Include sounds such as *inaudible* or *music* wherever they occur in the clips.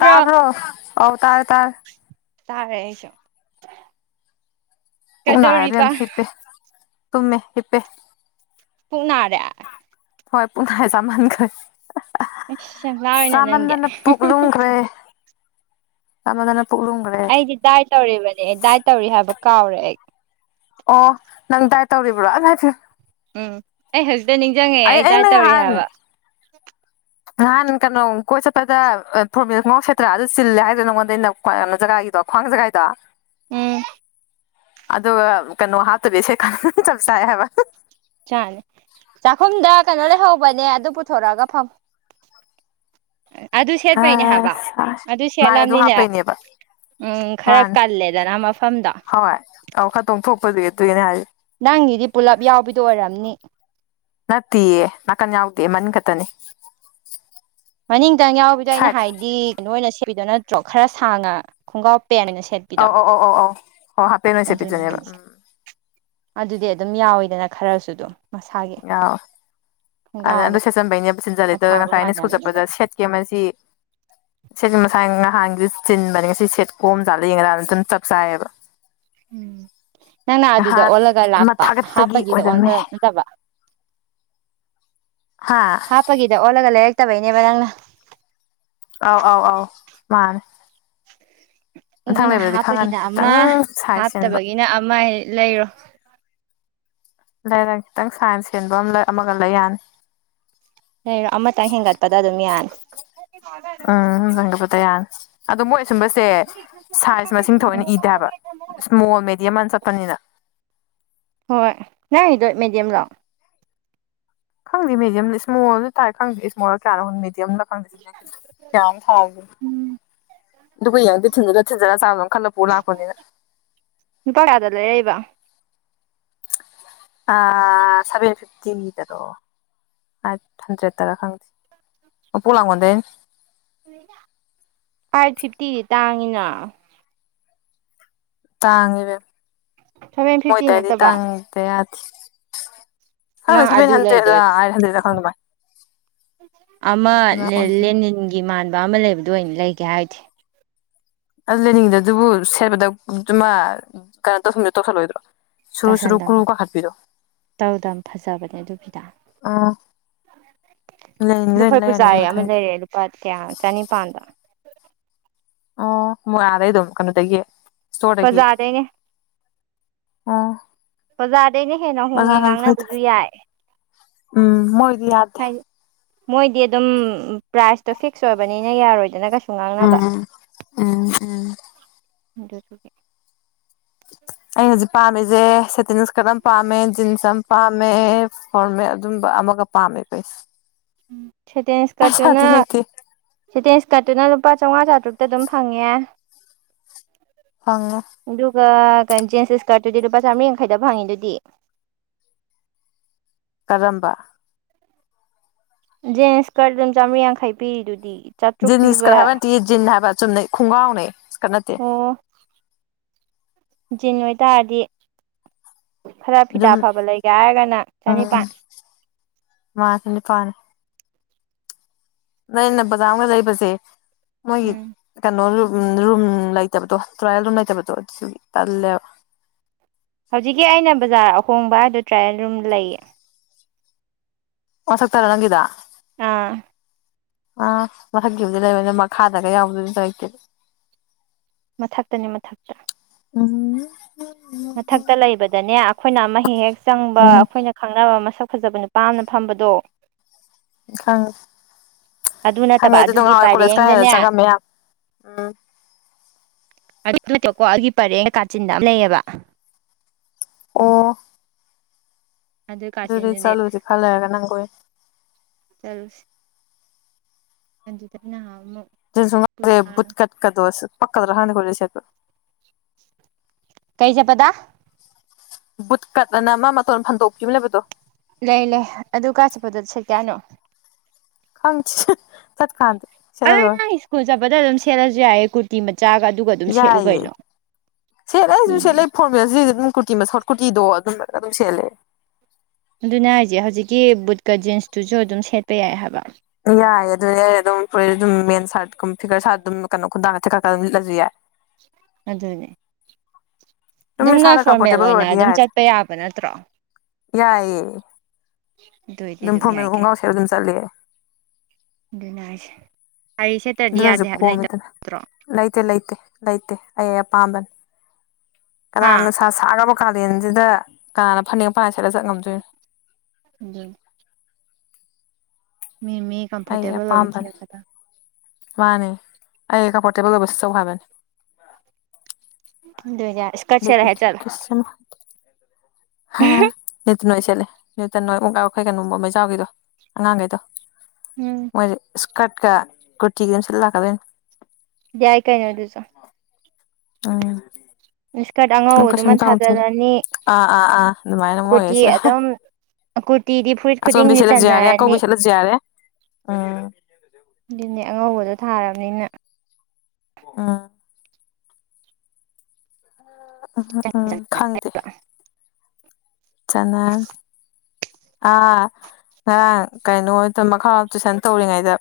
ꯇꯥꯕ꯭ꯔꯣ ꯑꯧ ꯇꯥꯔꯦ ꯇꯥꯔꯦ ꯇꯥꯔꯦ ꯑꯩꯁꯨ ꯄꯨꯛ ꯅꯥꯔꯦ ꯀꯩꯗꯧꯔꯤꯕ ꯏꯕꯦꯝꯃ ꯍꯤꯞꯄꯦ ꯇꯨꯝꯃꯦ ꯍꯤꯞꯄꯦ ꯄꯨꯛ ꯅꯥꯔꯦ ꯍꯣꯏ ꯄꯨꯛ ꯅꯥꯔꯦ ꯆꯃꯟꯈ꯭ꯔꯦ ꯑꯁ ꯌꯥꯝ ꯂꯥꯎꯔꯦꯅꯦ ꯅꯪꯗꯤ ꯆꯥꯃꯟꯗꯅ ꯄꯨꯛ ꯂꯨꯝꯈ꯭ꯔꯦ ꯆꯥꯃꯟꯗꯅ ꯄꯨꯛ ꯂꯨꯝꯈ꯭ꯔꯦ ꯑꯩꯗꯤ ꯗꯥꯏꯠ ꯇꯧꯔꯤꯕꯅꯦ ꯗꯥꯏꯠ ꯇꯧꯔꯤ ꯍꯥꯏꯕ ꯀꯥꯎꯔꯦ ꯑꯩ ꯑꯣ ꯅꯪ ꯗꯥꯥꯏꯠ ꯇꯧꯔꯤꯕ꯭ꯔꯣ ꯏꯃꯥꯢꯄꯦꯃ ꯎꯝ ꯑꯩ ꯍꯧꯖꯤꯛꯇ ꯅꯤꯡꯖꯪꯉꯛꯑꯦ ꯑꯩ ꯗꯥꯏꯠ ꯑꯩꯅ ꯇꯧꯔꯤ ꯅꯍꯥꯟ ꯍꯥꯏꯕ ꯅꯍꯥꯟ ꯀꯩꯅꯣ ꯀꯣꯏ ꯆꯠꯄꯗ ꯐꯣꯔꯃꯦꯜ ꯈꯣꯡꯒ꯭ꯔꯥꯎ ꯁꯦꯠꯇ꯭ꯔꯥ ꯑꯗꯨ ꯆꯤꯜꯂꯦ ꯍꯥꯏꯗ꯭ꯔ ꯅꯉꯣꯟꯗ ꯑꯩꯅ ꯀꯩꯅꯣ ꯖꯒꯥꯒꯤꯗꯣ ꯈ꯭ꯋꯥꯪꯖꯒꯥꯏꯗꯣ ꯎꯝ ꯑꯗꯨꯒ ꯀꯩꯅꯣ ꯍꯥꯞꯇꯕꯤ ꯁꯦꯠꯂꯀꯥꯟꯗ ꯆꯞ ꯆꯥꯢ ꯍꯥꯢꯕ ꯆꯥꯅꯤ ꯆꯥꯛꯈꯨꯝꯗ ꯀꯩꯅꯣ ꯂꯩꯍꯧꯕꯅꯦ ꯑꯗꯨ ꯄꯨꯊꯣꯔꯛꯑꯒ ꯐꯝꯃ ꯑꯗꯨ ꯁꯦꯠꯄꯩꯅꯦ ꯍꯥꯏꯕ ꯑꯁ ꯑꯗꯨ ꯃꯥꯅꯦ ꯑꯗꯨ ꯁꯦꯠꯂꯝꯅꯤꯅ ꯍꯥꯞꯄꯩꯅꯦꯕ ꯎꯝ ꯈꯔ ꯃꯥꯅꯦ ꯀꯜꯂꯦꯗꯅ ꯃꯐꯝꯗꯣ ꯑꯗꯨꯨꯢꯅꯦ ꯍꯥꯏ ꯅꯪꯒꯤꯗꯤ ꯄꯨꯂꯞ ꯌꯥꯎꯕꯤꯗꯣ ꯑꯣꯏꯔꯝꯅꯤ ꯅꯠꯇꯤꯌꯦ ꯅꯥꯀꯟ ꯌꯥꯎꯗꯤꯌꯦ ꯃꯅꯤꯡ ꯈꯛ ꯇꯅꯦ ꯃꯅꯤꯡꯇꯪ ꯌꯥꯎꯕꯤꯗꯣ ꯑꯩꯅ ꯍꯥꯏꯗꯤ ꯀꯩꯅꯣ ꯑꯣꯏꯅ ꯁꯦꯠꯄꯤꯗꯣ ꯅꯠꯇ꯭ꯔꯣ ꯈꯔ ꯁꯥꯡꯉ ꯈꯣꯡꯒ꯭ꯔꯥꯎ ꯄꯦꯟ ꯑꯣꯢꯅ ꯁꯦꯠꯄꯤꯗꯣ ꯑꯧ ꯑꯧ ꯑꯧ ꯑꯧ ꯑꯧ ꯍꯣꯏ ꯍꯥꯞꯄꯦꯟ ꯑꯣꯏꯅ ꯑꯗꯨꯅꯦ ꯁꯦꯠꯄꯤꯗꯨꯅꯦꯕ ꯍꯥꯏꯖꯦ ꯎꯝ ꯑꯗꯨꯗꯤ ꯑꯗꯨꯝ ꯌꯥꯎꯋꯤꯗꯅ ꯈꯔꯁꯨ ꯑꯗꯨꯝ ꯃꯁꯥꯒꯤ ꯌꯥꯎꯋꯦ ꯑꯗ ꯑꯗꯨ ꯈꯣꯡꯒ꯭ꯔꯥꯎ ꯁꯦꯠꯆꯟꯕꯩꯅꯦ ꯑꯃ ꯆꯤꯟꯖꯜꯂꯤꯗꯣ ꯊꯥꯕ ꯉꯁꯥꯏ ꯑꯩꯅ ꯁ꯭ꯀꯨꯜ ꯃꯥꯟꯅꯕꯅꯤꯅ ꯆꯠꯄꯗ ꯁꯦꯠꯀꯦ ꯃꯁꯤ *unintelligible* ꯃꯁꯥꯏ ꯅꯍꯥꯟꯒꯤꯗꯣ ꯆꯤꯟꯕꯅꯦ ꯉꯁꯤ ꯁꯦꯠ ꯀꯣꯝ ꯖꯥꯠꯂ ꯌꯦꯡꯒꯦꯅ ꯑꯗꯨꯝ ꯆꯞ ꯆꯥꯏꯌꯦꯕ ꯎꯝ ꯅꯪꯅ ꯑꯗꯨꯗ ꯅꯍꯥꯟ ꯑꯣꯜꯂꯒ ꯑꯃ ꯂꯥꯛꯄ ꯊꯥꯒꯠꯄꯒꯤ ꯍꯥꯞꯄꯒꯤꯗ ꯑꯣꯏꯔꯝꯃꯦ ꯑꯣꯟꯕ ꯅꯠꯇꯕ ꯍꯥ ꯍꯥꯞꯄꯒꯤꯗ ꯑꯣꯜꯂꯒ ꯂꯩꯔꯛꯇꯕꯩꯅꯦꯕ ꯅꯪꯅ ꯑꯥꯎ ꯑꯥꯎ ꯑꯥꯎ ꯃꯥꯅꯦ ꯃꯊꯪ ꯑꯗꯨꯅ ꯂꯩꯕꯗꯗꯤ ꯈꯪꯉꯅꯤ ꯍꯥꯞꯄꯒꯤꯅ ꯈꯤꯇꯪ ꯑꯃ ꯁꯥꯏꯖ ꯆꯦꯟꯕ ꯍꯥꯞꯇꯕꯒꯤꯅ ꯑꯃ ꯂꯩꯔꯣ ꯂꯩꯔꯪ ꯈꯤꯇꯪ ꯁꯥꯏꯟꯁ ꯍꯦꯟꯕ ꯑꯃ ꯑꯃꯒ ꯂꯩ ꯌꯥꯅꯤ ꯂꯩꯩꯔꯣ ꯑꯃꯇꯪ ꯍꯦꯟꯒꯠꯄꯗ ꯑꯗꯨꯝ ꯌꯥꯅꯤ ꯑ ꯗꯪꯒꯕꯗ ꯌꯥꯢ ꯑꯗꯣ ꯃꯣꯏ ꯁꯨꯝꯕꯁꯦ ꯁꯥꯏꯖ ꯃꯁꯤꯡ ꯊꯑꯣꯏꯅ ꯏꯗꯦ ꯍꯥꯏꯕ ꯁ꯭ꯃꯣꯜ ꯃꯦꯗꯤꯌꯝ ꯅ ꯆꯠꯄꯅꯤꯅ ꯍꯣꯏ ꯅꯗꯣ ꯃꯦꯗꯤꯌꯝ ꯂꯣ ꯈꯪꯗꯦ ꯃꯦꯗꯤꯌꯝꯔ ꯁ꯭ꯃꯣꯜꯁꯨ ꯊꯥꯢ ꯈꯪꯗꯦ ꯁ꯭ꯃꯣꯜ ꯀꯌꯥꯅꯣ ꯃꯦꯗ꯭ꯌꯝ *unintelligible* ꯑꯗꯨꯒ ꯌꯦꯡꯉꯗ ꯊꯤꯟ ꯊꯤꯟꯖꯔ ꯆꯥ ꯈꯜꯂ ꯄꯨ ꯂꯥꯄꯅꯤꯗ ꯂꯨꯄꯥ ꯀꯌꯥꯗ ꯂꯩꯔꯛꯏꯕ ꯑ ꯁꯚꯦꯟ ꯐꯤꯞꯇꯤꯗꯔꯣ ꯑꯥꯢꯠ ꯍꯟꯇ꯭ꯔꯦꯠ ꯇꯔꯥ ꯈꯪꯗꯦ ꯃꯄꯣꯛ ꯂꯥꯡꯉꯣꯟꯗꯩ ꯑꯥꯢꯠ ꯐꯤꯞꯇꯤꯗꯤ ꯇꯥꯡꯉꯤꯅ ꯇꯥꯡꯉꯤꯗ ꯁꯚꯦꯟ ꯐꯤꯐꯇꯤ ꯃꯣꯏꯗꯥꯢꯗꯤ ꯅꯠꯇꯕ ꯇꯥꯡꯉꯦ ꯍꯤꯇ ꯌꯥꯗꯦ ꯍꯟꯗꯦ ꯅꯪ ꯁꯦꯕꯦꯟ ꯑꯗꯨ ꯍꯟꯗ꯭ꯔꯦꯠꯂ ꯂꯩꯗꯣꯏ ꯑꯩꯠ ꯍꯟꯗ꯭ꯔꯦꯠ ꯈꯪꯗꯦ ꯕꯥꯏ ꯑꯃ ꯂꯦꯅꯤꯟꯒꯤ ꯃꯥꯟꯕ ꯑꯃ ꯂꯩꯕꯗꯣ ꯑꯣꯏꯅ ꯂꯩꯒꯦ ꯍꯥꯏꯗꯦ ꯑꯗꯨ ꯂꯦꯅꯤꯡꯗꯦ ꯑꯗꯨꯕꯨ ꯁꯦꯠꯕꯗ ꯗꯨꯃ ꯀꯩꯅꯣ ꯇꯧꯁꯤꯟꯕꯤꯗꯣ ꯇꯧꯁꯤꯂꯣꯏꯗ꯭ꯔꯣ ꯇꯧꯁꯟꯗꯝ ꯇꯧꯗꯝ ꯐꯖꯕꯅꯦ ꯑꯗꯨꯒꯤꯗ ꯑꯥ ꯂꯦꯅꯤꯡꯒꯤꯗ ꯑꯣꯏꯅ ꯗꯄꯈꯣꯏ ꯂꯩꯔꯅꯤꯗꯤ ꯄꯨꯖꯥꯔꯤ ꯑꯃ ꯃꯊꯪꯒꯤꯗ ꯂꯩꯔꯦ ꯂꯨꯄꯥ ꯀꯌꯥ ꯆꯅꯤꯄꯥꯥꯟꯗ ꯑꯣ ꯃꯣ ꯑꯗꯩꯗꯣ ꯀꯅꯣ ꯗꯒꯤ ꯕꯖꯥꯔꯗꯩꯅꯦ ꯑꯥ ꯕꯖꯥꯔꯗꯩꯅ ꯍꯦꯟꯅ ꯍꯣꯡꯉꯦ ꯉꯥꯡꯅꯕꯁꯨ ꯌꯥꯏ ꯎꯝ ꯃꯣꯏꯗꯤ ꯌꯥꯗꯦ ꯍꯥꯏꯗꯤ ꯃꯣꯏꯗꯤ ꯑꯗꯨꯝ ꯄ꯭ꯔꯥꯏꯁꯇꯣ ꯐꯤꯛꯁ ꯑꯣꯏꯕꯅꯤꯅ ꯌꯥꯔꯣꯏꯗꯅ ꯉꯥꯡꯅꯕ ꯎꯝ ꯎꯝ ꯎꯝ ꯗꯨꯒꯤ *inaudible* ꯑꯩ ꯍꯖꯤꯛ ꯄꯥꯝꯃꯤꯖꯦ ꯁꯦꯇꯤꯟ ꯁꯀ꯭ꯔꯠ ꯑꯃ ꯄꯥꯝꯃꯦ ꯖꯤꯟꯁ ꯑꯃ ꯄꯥꯝꯃꯦ ꯐꯣꯔꯃꯦꯠ ꯑꯗꯨꯝꯕ ꯑꯝ ꯃꯒ ꯄꯥꯝꯃꯦ ꯄꯩꯁ ꯁꯦꯇꯦꯟ ꯏꯁꯀ꯭ꯔꯠꯇꯨꯅ ꯁꯦꯇꯦꯟ ꯏꯁꯀ꯭ꯔꯠꯇꯨꯅ ꯂꯨꯄꯥ ꯆꯥꯝꯃꯉꯥ ꯆꯥꯇ꯭ꯔꯨꯛꯇ ꯑꯗꯨꯝ ꯐꯪꯉꯦ ꯐꯪꯉꯦ ꯒ ꯖꯤꯟꯁ ꯁꯀ꯭ꯔꯠꯇꯨꯗꯤ ꯂꯨꯄꯥ ꯆꯥꯝꯃꯔꯤ ꯌꯥꯡꯈꯩꯗ ꯐꯪꯉꯤ ꯗꯨꯗꯤ ꯀꯔꯝꯕ ꯖꯤꯢꯟꯁ ꯁꯀ꯭ꯔꯠ ꯑꯗꯨꯝ ꯆꯥꯝꯃꯔꯤ ꯌꯥꯡꯈꯩ ꯄꯤꯔꯤꯗꯨꯗꯤ ꯆꯥꯇ꯭ꯔꯨꯛ ꯖꯤꯟ ꯁ꯭ꯀꯠ ꯄꯤꯕ ꯍꯕ ꯅꯇꯦ ꯖꯤꯟ ꯍꯕ ꯆꯨꯝꯅꯩ ꯈꯣꯡꯒꯥꯎꯅꯦ ꯁꯀꯠ ꯅꯠꯇꯦ ꯑꯣ ꯖꯤꯟ ꯑꯣꯏꯇꯥꯔꯗꯤ ꯈꯔ ꯐꯤꯗꯥ ꯑꯗꯨꯝ ꯐꯕ ꯂꯩꯒꯦ ꯍꯥꯏꯔꯒꯅ ꯆꯅꯤꯄꯥꯥꯟ ꯃꯥ ꯆꯅꯤꯄꯥꯟ ꯅꯩꯅ ꯕꯖꯥꯔ ꯑꯃꯒ ꯂꯩꯕꯁꯦ ꯃꯣꯏꯒꯤ ꯎꯝ ꯀꯩꯅꯣꯖꯨ ꯎ ꯔꯨꯝ ꯂꯩꯇꯕꯗꯣ ꯇ꯭ꯔꯥꯏꯌꯦꯜ ꯔꯨꯝ ꯂꯩꯇꯕꯗꯣ ꯑꯗꯨꯁꯨ ꯇꯜꯂꯦꯕ ꯍꯧꯖꯤꯛꯀꯤ ꯑꯩꯅ ꯕꯖꯥꯔ ꯑꯍꯣꯡꯕ ꯍꯥꯏꯗꯣ ꯇ꯭ꯔꯥꯌꯦꯜ ꯔꯨꯝ ꯂꯩꯌꯦ ꯃꯥꯊꯛ ꯇꯔ ꯅꯪꯒꯤꯗꯣ ꯑꯥ ꯑꯥ ꯃꯊꯛꯀꯤꯕꯨꯗꯤ ꯂꯩꯕ ꯑꯗꯨ ꯃꯈꯥꯗꯒ ꯌꯥꯎꯕꯗꯨꯗꯤ ꯂꯩꯇꯦ ꯃꯊꯛꯇꯅꯤ ꯃꯊꯛꯇ ꯎꯝ ꯃꯊꯛꯇ ꯂꯩꯕꯗꯅꯦ ꯑꯩꯈꯣꯏꯅ ꯑꯃ ꯍꯦꯛ ꯍꯦꯛ ꯆꯪꯕ ꯎꯝ ꯑꯩꯈꯣꯏꯅ ꯈꯪꯅꯕ ꯁꯛ ꯐꯖꯕ ꯅꯨꯄꯥꯝꯅ ꯐꯝꯕꯗꯣ ꯈꯪ ꯑꯗꯨ ꯍꯪꯉꯦ ꯅꯠꯇꯕ ꯑꯗꯨꯒꯤ ꯑꯗꯨꯗꯝꯉꯣꯏ ꯀꯣꯂꯦꯖ ꯀꯥꯏ ꯄꯔꯦꯡꯗꯅꯦ ꯆꯪꯉꯝꯃꯦ ꯌꯥꯝ ꯎꯝ ꯀꯣ ꯑꯩꯒꯤ ꯄꯔꯦꯡ ꯀꯥꯆꯤꯟꯗ ꯑꯃ ꯂꯩꯑꯕ ꯑꯣ ꯑꯗꯨꯏ ꯑꯗꯨꯗꯤ ꯀꯥꯆꯤꯟꯗꯨꯗꯤ ꯆꯠꯂꯨꯁꯦ ꯈꯔ ꯂꯩꯔꯒ ꯅꯪꯒ ꯑꯣꯏꯅ ꯆꯠꯂꯨꯁꯤ ꯑꯗꯨꯗꯤ ꯅꯍꯥꯟꯃꯨꯛ ꯁꯨ ꯄꯨꯖꯥ ꯕꯨꯠꯀꯠ ꯀꯗꯣ ꯁꯦꯠꯄ ꯄꯀꯗꯔ ꯈꯪꯗꯦ ꯀꯣꯂꯦꯁꯇ ꯁꯦꯠꯄ ꯀꯩ ꯆꯠꯄꯗ ꯕꯨꯠ ꯀꯠ ꯑꯅ ꯑꯃ ꯃꯇꯣꯟ ꯐꯟꯗꯣꯛꯄꯤ ꯑꯃ ꯂꯩꯕꯗꯣ ꯂꯩ ꯂꯩ ꯑꯗꯨ ꯀꯥꯏ ꯆꯠꯄꯗ ꯁꯠꯀꯦ ꯍꯥꯏꯔꯤꯅꯣ ꯈꯪꯗꯦ ꯆꯠꯀꯥꯟꯗ ꯁꯠꯂ ꯑꯗꯨ ꯂꯣꯏꯔꯦ ꯅꯪ ꯁ꯭ꯀꯨꯜ ꯁꯦꯠꯂꯁꯨ ꯌꯥꯏꯌꯦ ꯀꯨꯔꯔꯤ ꯃ ꯌꯥꯏꯑꯦ ꯁꯦꯠꯂꯦꯁꯨ ꯁꯦꯠꯂꯦ ꯃꯤꯅꯦ ꯐꯣꯔꯃꯦꯜꯁꯤꯁꯦ ꯑꯗꯨꯝ ꯀꯨꯔꯇꯤ ꯃꯊꯛ ꯀꯨꯇꯤꯗꯣ ꯑꯗꯨꯝ ꯑꯗꯨꯝ ꯁꯦꯠꯂꯦ ꯑꯗꯨꯅꯦ ꯍꯥꯏꯁꯦ ꯍꯧꯖꯤꯛꯀꯤ ꯕꯨꯠꯀ ꯖꯤꯟꯁꯇꯨꯁꯨ ꯑꯗꯨꯝ ꯁꯦꯠꯄ ꯌꯥꯏ ꯍꯥꯏꯕ ꯌꯥꯏꯌꯦ ꯑꯗꯨꯅꯦ ꯑꯩꯅ ꯑꯗꯨꯝ *unintelligible* ꯁꯥꯔꯠ ꯐꯤꯒꯔ ꯁꯥꯔꯠ ꯑꯗꯨꯝ ꯀꯩꯅꯣ ꯈꯨꯗꯥꯡ ꯊꯦꯀꯠꯂꯒ ꯑꯗꯨꯝ ꯂꯤꯠꯂꯁꯨ ꯌꯥꯏ ꯑꯗꯨꯅꯦ ꯑꯗꯨꯝ ꯅꯣꯏ ꯏꯁꯥꯅ ꯐꯣꯔꯃꯦꯜ ꯀꯝꯐꯣꯔꯇꯦꯕꯜ ꯑꯣꯏꯅ ꯑꯣꯏꯔꯗꯤ ꯑꯗꯨꯝ ꯌꯥꯏꯗ ꯆꯠꯄ ꯌꯥꯕ ꯅꯠꯇ꯭ꯔꯣ ꯌꯥꯏꯌꯦ ꯑꯗꯨ ꯑꯣꯏꯗꯤ ꯑꯗꯨꯝ ꯐꯣꯔꯃꯦꯜ ꯌꯥꯏ ꯀꯩꯅꯣ ꯈꯣꯡꯒ꯭ꯔꯥꯎ ꯁꯦꯠꯂ ꯑꯗꯨꯝ ꯆꯠꯂꯦ ꯑꯗꯨꯅꯦ ꯍꯥꯏꯁꯦ ꯁꯥꯔꯤ ꯁꯦꯠꯇ꯭ꯔꯗꯤ ꯑꯗꯨꯅꯁꯨ ꯌꯥꯗꯦ ꯍꯥꯏꯕ ꯀꯣꯝꯃꯤꯗꯅ ꯂꯩꯇ꯭ꯔꯣ ꯂꯩꯇꯦ ꯂꯩꯇꯦ ꯂꯩꯇꯦ ꯑꯩ ꯑꯄꯥꯝꯕꯅꯤ ꯀꯅꯥ ꯍꯥ ꯅꯨꯡꯁꯥ ꯁꯥ꯭ꯔꯕꯥꯀꯥꯟ ꯀꯥꯂꯦꯟꯁꯤꯗ ꯀꯅꯥꯅ ꯐꯅꯦꯛ ꯃꯄꯥꯟꯅꯥꯏꯕ ꯁꯠꯂ ꯆꯠꯄ ꯉꯝꯗꯣꯏꯅꯣ ꯑꯗꯨ ꯃꯤ ꯃꯤ ꯑꯩ ꯀꯝꯐꯣꯔꯇꯦꯕꯜ ꯑꯣꯏꯕ ꯑꯄꯥꯝꯕꯅꯤ ꯊꯤꯔꯛꯀꯗꯝ ꯃꯥꯅꯦ ꯑꯩ ꯑꯩ ꯀꯝꯐꯣꯔꯇꯦꯕꯜ ꯑꯣꯏꯕ ꯁꯦꯠꯆꯧ ꯍꯥꯏꯕꯅꯦ ꯑꯗꯨꯅꯦ ꯏꯁꯀꯔꯠ ꯁꯦꯠꯂ ꯍꯦꯛ ꯆꯠꯂꯨ ꯍꯥ *unintelligible* *unintelligible* ꯀꯩꯅꯣ ꯃꯩꯖꯥꯎꯒꯤꯗꯣ ꯑꯉꯥꯡꯈꯩꯗꯣ ꯎꯝ ꯃꯣꯏꯗꯤ ꯏꯁ ꯀꯠꯀꯥ ꯀꯨꯔꯇꯤꯒ ꯁꯦꯠꯂ ꯂꯥꯛꯀꯗꯣꯏꯅꯤ ꯌꯥꯏ ꯀꯩꯅꯣ ꯑꯗꯨꯁꯨ ꯎꯝ ꯏꯁꯀꯔꯠ ꯑꯉꯧꯕꯗꯨꯃ ꯀꯝꯀꯩꯁꯨꯝ ꯇꯧꯗꯦ ꯊꯥꯖꯜꯂꯅꯤ ꯑ ꯑꯥ ꯑꯥ ꯑꯗꯨꯃꯥꯏꯅ ꯀꯨꯔꯇꯤ ꯃꯣꯏꯁꯦ ꯍꯦ ꯑꯗꯨꯝ ꯀꯨꯔꯇꯤꯗꯤ ꯐꯨꯔꯤꯠ ꯑꯆꯣꯟꯕꯤ ꯈꯨꯗꯤꯡꯒꯤ ꯁꯦꯠꯂꯁꯨ ꯌꯥꯔꯦ ꯆꯟꯅꯔꯅꯤ ꯑꯀꯧꯕꯤ ꯁꯦꯠꯂꯁꯨ ꯌꯥꯔꯦ ꯎꯝ ꯑꯗꯨꯅꯦ ꯑꯉꯧꯕꯗ ꯊꯥꯔꯕꯅꯤꯅ ꯎꯝ ꯎꯝ ꯍꯨꯛ ꯎꯝ ꯍꯨꯛ ꯎꯝ ꯈꯪꯗꯦ ꯆꯅꯥ ꯑꯥ ꯉꯔꯥꯡ ꯀꯩꯅꯣ ꯍꯣꯏꯇ ꯃꯈꯥꯔꯣꯝꯗ ꯇꯨꯏꯁꯟ ꯇꯧꯔꯤꯉꯩꯗ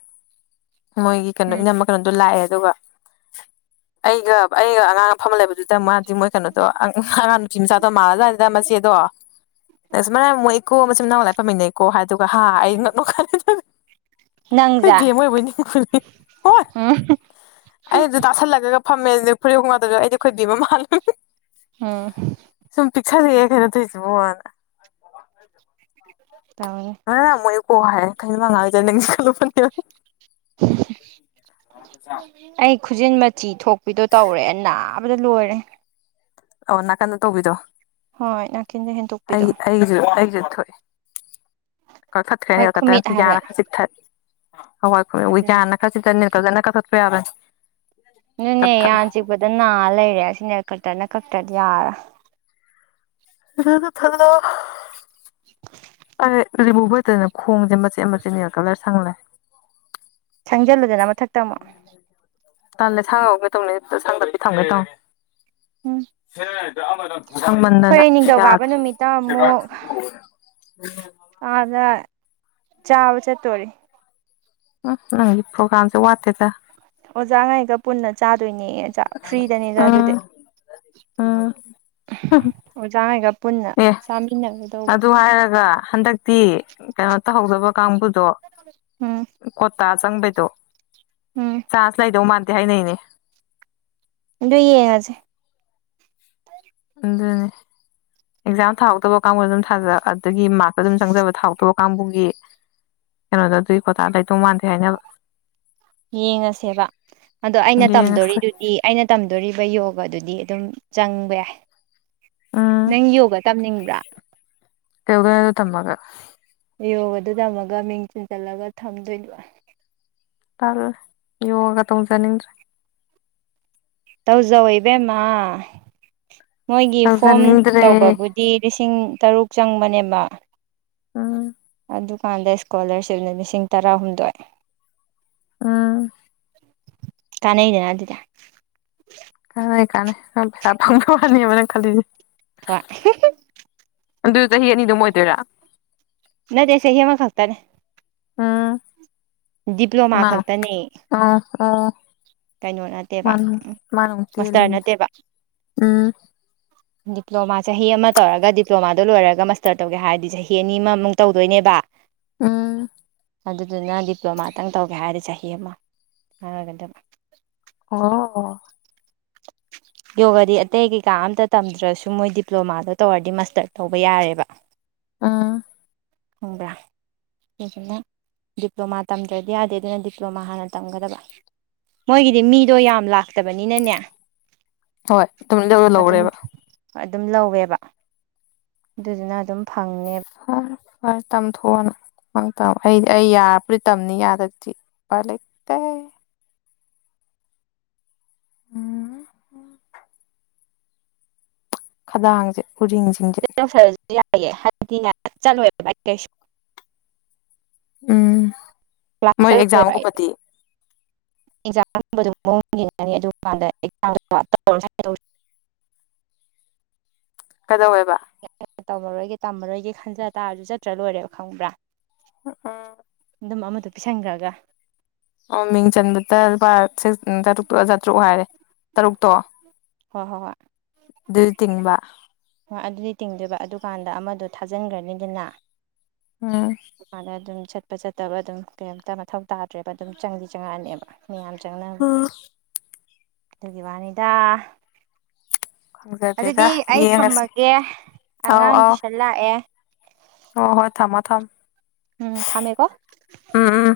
ꯃꯣꯏꯒꯤ ꯀꯩꯅꯣ ꯏꯅꯝꯃ ꯀꯩꯅꯣꯗꯣ ꯂꯥꯛꯑꯦ ꯑꯗꯨꯒ ꯑꯩꯒ ꯑꯩꯒ ꯑꯉꯥꯡ ꯐꯝꯃꯒ ꯂꯩꯕꯗꯨꯗ ꯃꯥꯗꯤ ꯃꯣꯏ ꯀꯩꯅꯣꯗꯣ ꯑꯉꯥꯡ ꯅꯨꯄꯤ ꯃꯆꯥꯗꯣ ꯃꯥꯜꯂꯖꯠꯅꯤꯗ ꯃꯆꯦꯗꯣ ꯑꯁ ꯃꯔꯝ ꯌꯥꯝ ꯃꯣꯛꯏꯀꯣ ꯃꯆꯤꯟ ꯃꯅꯥꯎ ꯂꯥꯏꯔꯤꯛ ꯄꯥꯝꯃꯤꯟꯅꯩꯀꯣ ꯍꯥꯏ ꯑꯗꯨꯒ ꯍꯥ ꯑꯩ ꯉꯛ *unintelligible* ꯑꯩꯈꯣꯏ ꯅꯪꯖꯦ ꯕꯦꯝꯃ ꯑꯣꯏꯔꯕꯣꯏ ꯅꯤꯡꯉꯨꯔꯦ ꯍꯣꯏ ꯎꯝ ꯑꯩ ꯑꯃꯇ ꯇꯥꯁꯜꯂꯒꯒ ꯐꯝꯃꯦ ꯑꯗꯨꯅꯦ ꯐꯨꯔꯤꯠ ꯑꯍꯨꯝꯈꯛꯇꯨꯁꯨ ꯑꯩꯗꯤ ꯈꯣꯏ ꯕꯤꯝꯃꯥ ꯃꯥꯜ *unintelligible* ꯍꯥꯍꯥ ꯑꯝ *unintelligible* ꯀꯩꯅꯣ ꯇꯧꯏꯁꯤꯕꯣꯅ ꯇꯧꯅꯤ ꯃꯔꯝ ꯌꯥꯝꯅ ꯃꯣꯛꯏ ꯀꯣ ꯍꯥꯏꯔꯦ ꯀꯩꯅꯣ ꯃꯅꯥ ꯉꯥꯡꯏꯁꯦ ꯈꯜꯂꯨꯕꯅꯦꯕ ꯍꯥꯍꯥ *unintelligible* ꯑꯩ ꯈꯨꯖꯤꯟ ꯃꯆꯤ ꯊꯣꯛꯄꯤꯗꯣ ꯇꯧꯔꯦ ꯅꯥꯕꯅ ꯂꯣꯏꯔꯦ ꯑꯣ ꯅꯥꯀꯟꯗ ꯇꯧꯕꯤꯗꯣ ꯍꯣꯏ ꯅꯥꯀꯟꯗ ꯑꯩ ꯍꯦꯟꯗꯣꯛꯄꯤꯗꯣ ꯑꯩꯒꯤꯁꯨ ꯑꯩꯒꯤ ꯊꯣꯛꯑꯦ ꯀꯛꯊꯠꯈ꯭ꯔꯦ ꯍꯣꯏ ꯈꯨꯃꯤꯠ ꯅꯦꯜꯀꯇꯔꯅ ꯍꯥꯏꯕ꯭ꯔꯥ ꯌꯥꯅ ꯈꯔ ꯆꯤꯛ ꯊꯠ ꯑꯗꯨꯅꯦ ꯍꯋꯥꯏ *unintelligible* *unintelligible* ꯑꯗꯨꯅꯦ ꯆꯞꯊꯠꯂꯣ ꯌꯥꯅ ꯆꯤꯛꯄꯗ ꯅꯥ ꯂꯩꯔꯦ ꯑꯁꯤꯅꯦ ꯅꯦꯜꯀꯇꯔꯅ ꯀꯛꯊꯠꯇ꯭ꯔꯗꯤ ꯌꯥꯔ ꯔꯣꯏ *unintelligible* ꯊꯣꯛꯂꯛꯑꯣ *unintelligible* ꯔꯤꯃꯨꯚꯔ ꯗꯅ ꯈꯣꯡꯁꯦ ꯃꯆꯦꯠ ꯃꯆꯦꯠ ꯅꯦ ꯀꯂꯔ ꯁꯪꯂꯩ ꯁꯪꯖꯂꯨꯗꯅ ꯑꯃ ꯇꯜꯂꯦ ꯁꯥꯡꯉ ꯉꯧꯒꯦ ꯇꯧꯅꯦ ꯁꯪꯗꯕꯤ ꯊꯝꯒꯦ ꯇꯧꯅꯦ *unintelligible* *inaudible* ꯎꯝ ꯁꯪꯃꯟꯗꯅ ꯈꯣꯢ ꯅꯤꯡꯊꯧꯀꯥꯕ ꯌꯥꯗ꯭ꯔꯦ ꯅꯨꯃꯤꯠꯇ ꯑꯃꯨꯛ ꯑꯗ ꯆꯥꯕ ꯆꯠꯇꯣꯔꯤ ꯎꯝ ꯅꯪꯒꯤꯗꯤ ꯄ꯭ꯔꯣꯒ꯭ꯔꯝꯁꯨ ꯋꯥꯠꯇꯦꯗ ꯆꯥꯉꯩꯒ ꯄꯨꯟꯅ ꯆꯥꯗꯣꯏꯅꯌꯦ ꯑꯣꯖ ꯐ꯭ꯔꯤꯗꯅꯦ ꯆꯥꯗꯣꯏꯗꯤ ꯎꯝ ꯎꯝ ꯑꯣꯖꯥꯒꯩꯒ ꯄꯨꯟꯅ ꯑꯦ ꯆꯥꯃꯤꯟꯅꯒꯦ ꯇꯧꯕ ꯄꯤ ꯀꯩꯅꯣ ꯇꯧꯍꯧꯗꯕ ꯀꯥꯡꯕꯨ ꯍꯨꯝ ꯇꯥ ꯆꯪꯕꯩꯗꯣ ꯆꯥꯟꯁ ꯂꯩꯗꯧ ꯃꯥꯟꯗꯦ ꯍꯥꯏꯅꯩꯅꯦ ꯗꯨꯢꯌꯦꯡꯉꯁꯦ ꯑꯗꯨꯅꯦ ꯑꯦꯛꯖꯥꯝ ꯊꯥꯍꯧꯗꯕ ꯀꯥꯡꯕꯨ ꯑꯗꯨꯝ ꯊꯥꯖ ꯑꯗꯒꯤ ꯃꯥꯔꯀ ꯑꯗꯨꯝ ꯆꯪꯖꯕ ꯊꯥꯎꯗꯣꯛ ꯀꯥꯡꯕꯨꯒꯤ ꯀꯩꯅꯣꯗ ꯑꯗꯨꯏ ꯀꯣꯇꯥ ꯂꯩꯇꯧ ꯃꯥꯟꯗꯦ ꯍꯥꯏꯅꯕ ꯌꯦꯡꯉꯁꯦꯕ ꯑꯗꯣ ꯑꯩꯅ ꯌꯦꯡꯉꯁꯤ ꯇꯝꯗꯣꯔꯤꯗꯨꯗꯤ ꯑꯩꯅ ꯇꯝꯗꯣꯔꯤꯕ ꯌꯣꯒ ꯑꯗꯨꯒ ꯑꯗꯨꯗꯤ ꯑꯗꯨꯝ ꯆꯪꯕ ꯌꯥꯏ ꯎꯝ ꯅꯪ ꯌꯣꯒ ꯇꯝꯅꯤꯡꯕ꯭ꯔꯥ ꯀꯩꯗꯧꯗꯣꯢꯅꯣ ꯗꯨ ꯇꯝꯃꯒ ꯌꯣꯒꯗꯨ ꯇꯝꯃꯒ ꯃꯤꯡ ꯆꯤꯟꯁꯤꯜꯂꯒ ꯊꯝꯗꯣꯏꯕ ꯇꯂꯦ ꯌꯣꯒ ꯇꯧꯖꯅꯤꯡꯗ꯭ꯔꯦ ꯇꯧꯖꯧ ꯏꯕꯦꯝꯃ ꯃꯣꯏꯒꯤ ꯐꯣꯝ ꯇꯧꯖꯅꯤꯡꯗ꯭ꯔꯦ ꯇꯧꯕꯕꯨꯗꯤ ꯂꯤꯁꯤꯡ ꯇꯔꯨꯛ ꯆꯪꯕꯅꯦꯕ ꯎꯝ ꯑꯗꯨꯀꯥꯟꯗ ꯏꯁꯀꯣꯂꯥꯔꯁꯤꯞꯅ ꯂꯤꯁꯤꯡ ꯇꯔꯥꯍꯨꯝꯗꯣꯏ ꯎꯝ ꯀꯅꯩꯗꯅ ꯑꯗꯨꯗꯤ ꯀꯅꯩ ꯀꯅꯩ ꯅꯪꯄꯩꯁꯥ ꯐꯪꯕꯋꯥꯅꯦ ꯅꯪ ꯈꯂꯤꯁꯦ ꯗ꯭ꯋꯥ ꯑꯗꯨ ꯆꯍꯤ ꯑꯅꯤꯗꯨꯝ ꯑꯣꯏꯗꯣꯏꯔꯥ ꯅꯗꯦ ꯆꯍꯤ ꯃ ꯈꯇꯅꯦ ꯎ ꯃꯥ ꯈꯛꯇꯅꯦ ꯑ ꯑ ꯀꯩꯅꯣ ꯅꯠꯇꯦꯕ ꯎꯝ ꯑꯃꯨꯛ ꯃꯁꯇꯔ ꯇꯦꯜꯂꯤꯅꯤ ꯅꯠꯇꯦꯕ ꯎꯝ ꯗꯤꯄ꯭ꯂꯣꯃꯥ ꯆꯍꯤ ꯑꯃ ꯇꯧꯔꯒ ꯗꯤꯄ꯭ꯂꯣꯃꯥꯗꯣ ꯂꯣꯏꯔꯒ ꯃꯥꯁꯇꯔ ꯇꯧꯒꯦ ꯍꯥꯏꯔꯗꯤ ꯆꯍꯤ ꯑꯅꯤ ꯑꯃꯃꯨꯛ ꯇꯧꯗꯣꯏꯅꯦꯕ ꯎꯝ ꯑꯗꯨꯗꯨꯅ ꯗꯤꯄ꯭ꯂꯣꯃꯥꯇꯪ ꯇꯧꯒꯦ ꯍꯥꯏꯔꯗꯤ ꯆꯍꯤ ꯑꯃ ꯍꯥꯏꯔꯒꯗꯕ ꯑꯣ *inaudible* ꯌꯣꯒꯗꯤ ꯑꯇꯩ ꯀꯩꯀꯥ ꯑꯝꯇ ꯇꯝꯗ꯭ꯔꯁꯨ ꯃꯣꯏ ꯗꯤꯄ꯭ꯂꯣꯃꯥꯗꯣ ꯇꯧꯔꯗꯤ ꯃꯥꯁꯇꯔ ꯇꯧꯕ ꯌꯥꯔꯦꯕ ꯎꯝ ꯍꯪꯕ꯭ꯔ ꯗꯤꯄ꯭ꯂꯣꯃꯥ ꯇꯝꯗ꯭ꯔꯗꯤ ꯌꯥꯗꯦ ꯑꯗꯨꯅ ꯗꯤꯄ꯭ꯂꯣꯃꯥ ꯍꯥꯟꯅ ꯇꯝꯒꯗꯕ ꯃꯣꯏꯒꯤꯗꯤ ꯃꯤꯗꯣ ꯌꯥꯝ ꯂꯥꯛꯇꯕꯅꯤꯅꯅꯦ ꯍꯣꯏ ꯇꯧꯗꯧꯔ ꯑꯗꯨꯝ ꯂꯧꯔꯦꯕ ꯑꯗꯨꯝ ꯂꯧꯋꯦꯕ ꯑꯗꯨꯗꯨꯅ ꯑꯗꯨꯝ ꯐꯪꯅꯦ ꯑ ꯐꯁ ꯇꯝ ꯊꯣꯅ ꯅꯪ ꯇꯝ ꯑ ꯩ ꯑꯩꯗꯤ ꯑꯩ ꯌꯥꯔꯕꯨꯗꯤ ꯇꯝꯅꯤ ꯌꯥꯗ꯭ꯔꯗꯤ ꯎꯄꯥꯢ ꯂꯩꯇꯦ ꯎꯝ ꯈꯗꯥꯡꯖꯦ ꯇꯧꯁꯜꯂꯁꯨ ꯌꯥꯏꯑꯦ ꯍꯥꯏꯕꯗꯤꯅꯦ ꯆꯠꯂꯣꯏꯦꯕ ꯕꯥ ꯀꯩꯁꯨ ꯎꯝ ꯀ꯭ꯂꯥꯁ ꯃꯣꯏ ꯆꯠꯂꯣꯏꯕ ꯑꯩ ꯑꯦꯛꯖꯥꯝꯒꯨꯝꯕꯗꯤ ꯑꯦꯛꯖꯥꯝ *unintelligible* ꯌꯦꯉꯅꯤ ꯑꯗꯨ ꯀꯥꯟꯗ *unintelligible* ꯀꯩꯗꯧꯋꯦꯕ ꯇꯧꯃꯔꯣꯏꯒꯦ ꯇꯝꯃꯔꯣꯏꯒꯦ ꯈꯟꯖ ꯇꯥꯔꯁꯨ ꯆꯠꯇ꯭ꯔ ꯂꯣꯏꯔꯦꯕ ꯈꯪꯕ꯭ꯔꯥ ꯎꯝ ꯑꯗꯨꯝ ꯑꯃꯗ ꯄꯤꯁꯟꯈ꯭ꯔꯒ ꯑꯪ ꯃꯤꯡ ꯆꯟꯕꯗ ꯂꯨꯄꯥꯥ ꯁꯤꯛꯁ ꯆꯥꯇ꯭ꯔꯨꯛꯇꯣ ꯆꯥꯇ꯭ꯔꯨꯛ ꯍꯥꯏꯔꯦ ꯇꯔꯨꯛꯇꯣ ꯍꯣꯏ ꯍꯣꯏ ꯍꯣꯏ ꯑꯗꯨꯁꯨ ꯇꯤꯡꯕ ꯍꯣꯏ ꯑꯗꯨꯗꯤ ꯇꯤꯡꯗꯣꯏꯕ ꯑꯗꯨꯀꯥꯟꯗ ꯑꯃꯗꯣ ꯊꯥꯖꯤꯟꯈ꯭ꯔꯅꯤꯗꯅ ꯎꯝ ꯃꯥꯅ ꯑꯗꯨꯝ ꯆ ꯆꯠꯄ ꯆꯠꯇꯕ ꯑꯗꯨꯝ ꯀꯩꯝꯇ ꯃꯊꯧ ꯇꯥꯗ꯭ꯔꯦꯕ ꯑꯗꯨꯝ ꯆꯪꯗꯤ ꯆꯪꯉꯛꯑꯅꯦꯕ ꯃꯌꯥꯝ ꯆꯪꯅꯕꯗꯣ ꯎꯝ ꯑꯗꯨꯒꯤ ꯋꯥꯅꯤꯗ ꯈꯪꯖꯗꯦꯗ ꯑꯗꯨꯗꯤ ꯑꯩ ꯌꯦꯡꯉꯁꯦ ꯊꯝꯃꯒꯦ ꯑꯥꯎ ꯑꯉꯥꯡ ꯑꯥꯎ ꯇꯨꯏꯁꯟ ꯂꯥꯛꯑꯦ ꯍ ꯍꯣꯏ ꯊꯃꯣ ꯊꯝ ꯎꯝ ꯊꯃꯦꯀꯣ ꯎꯝ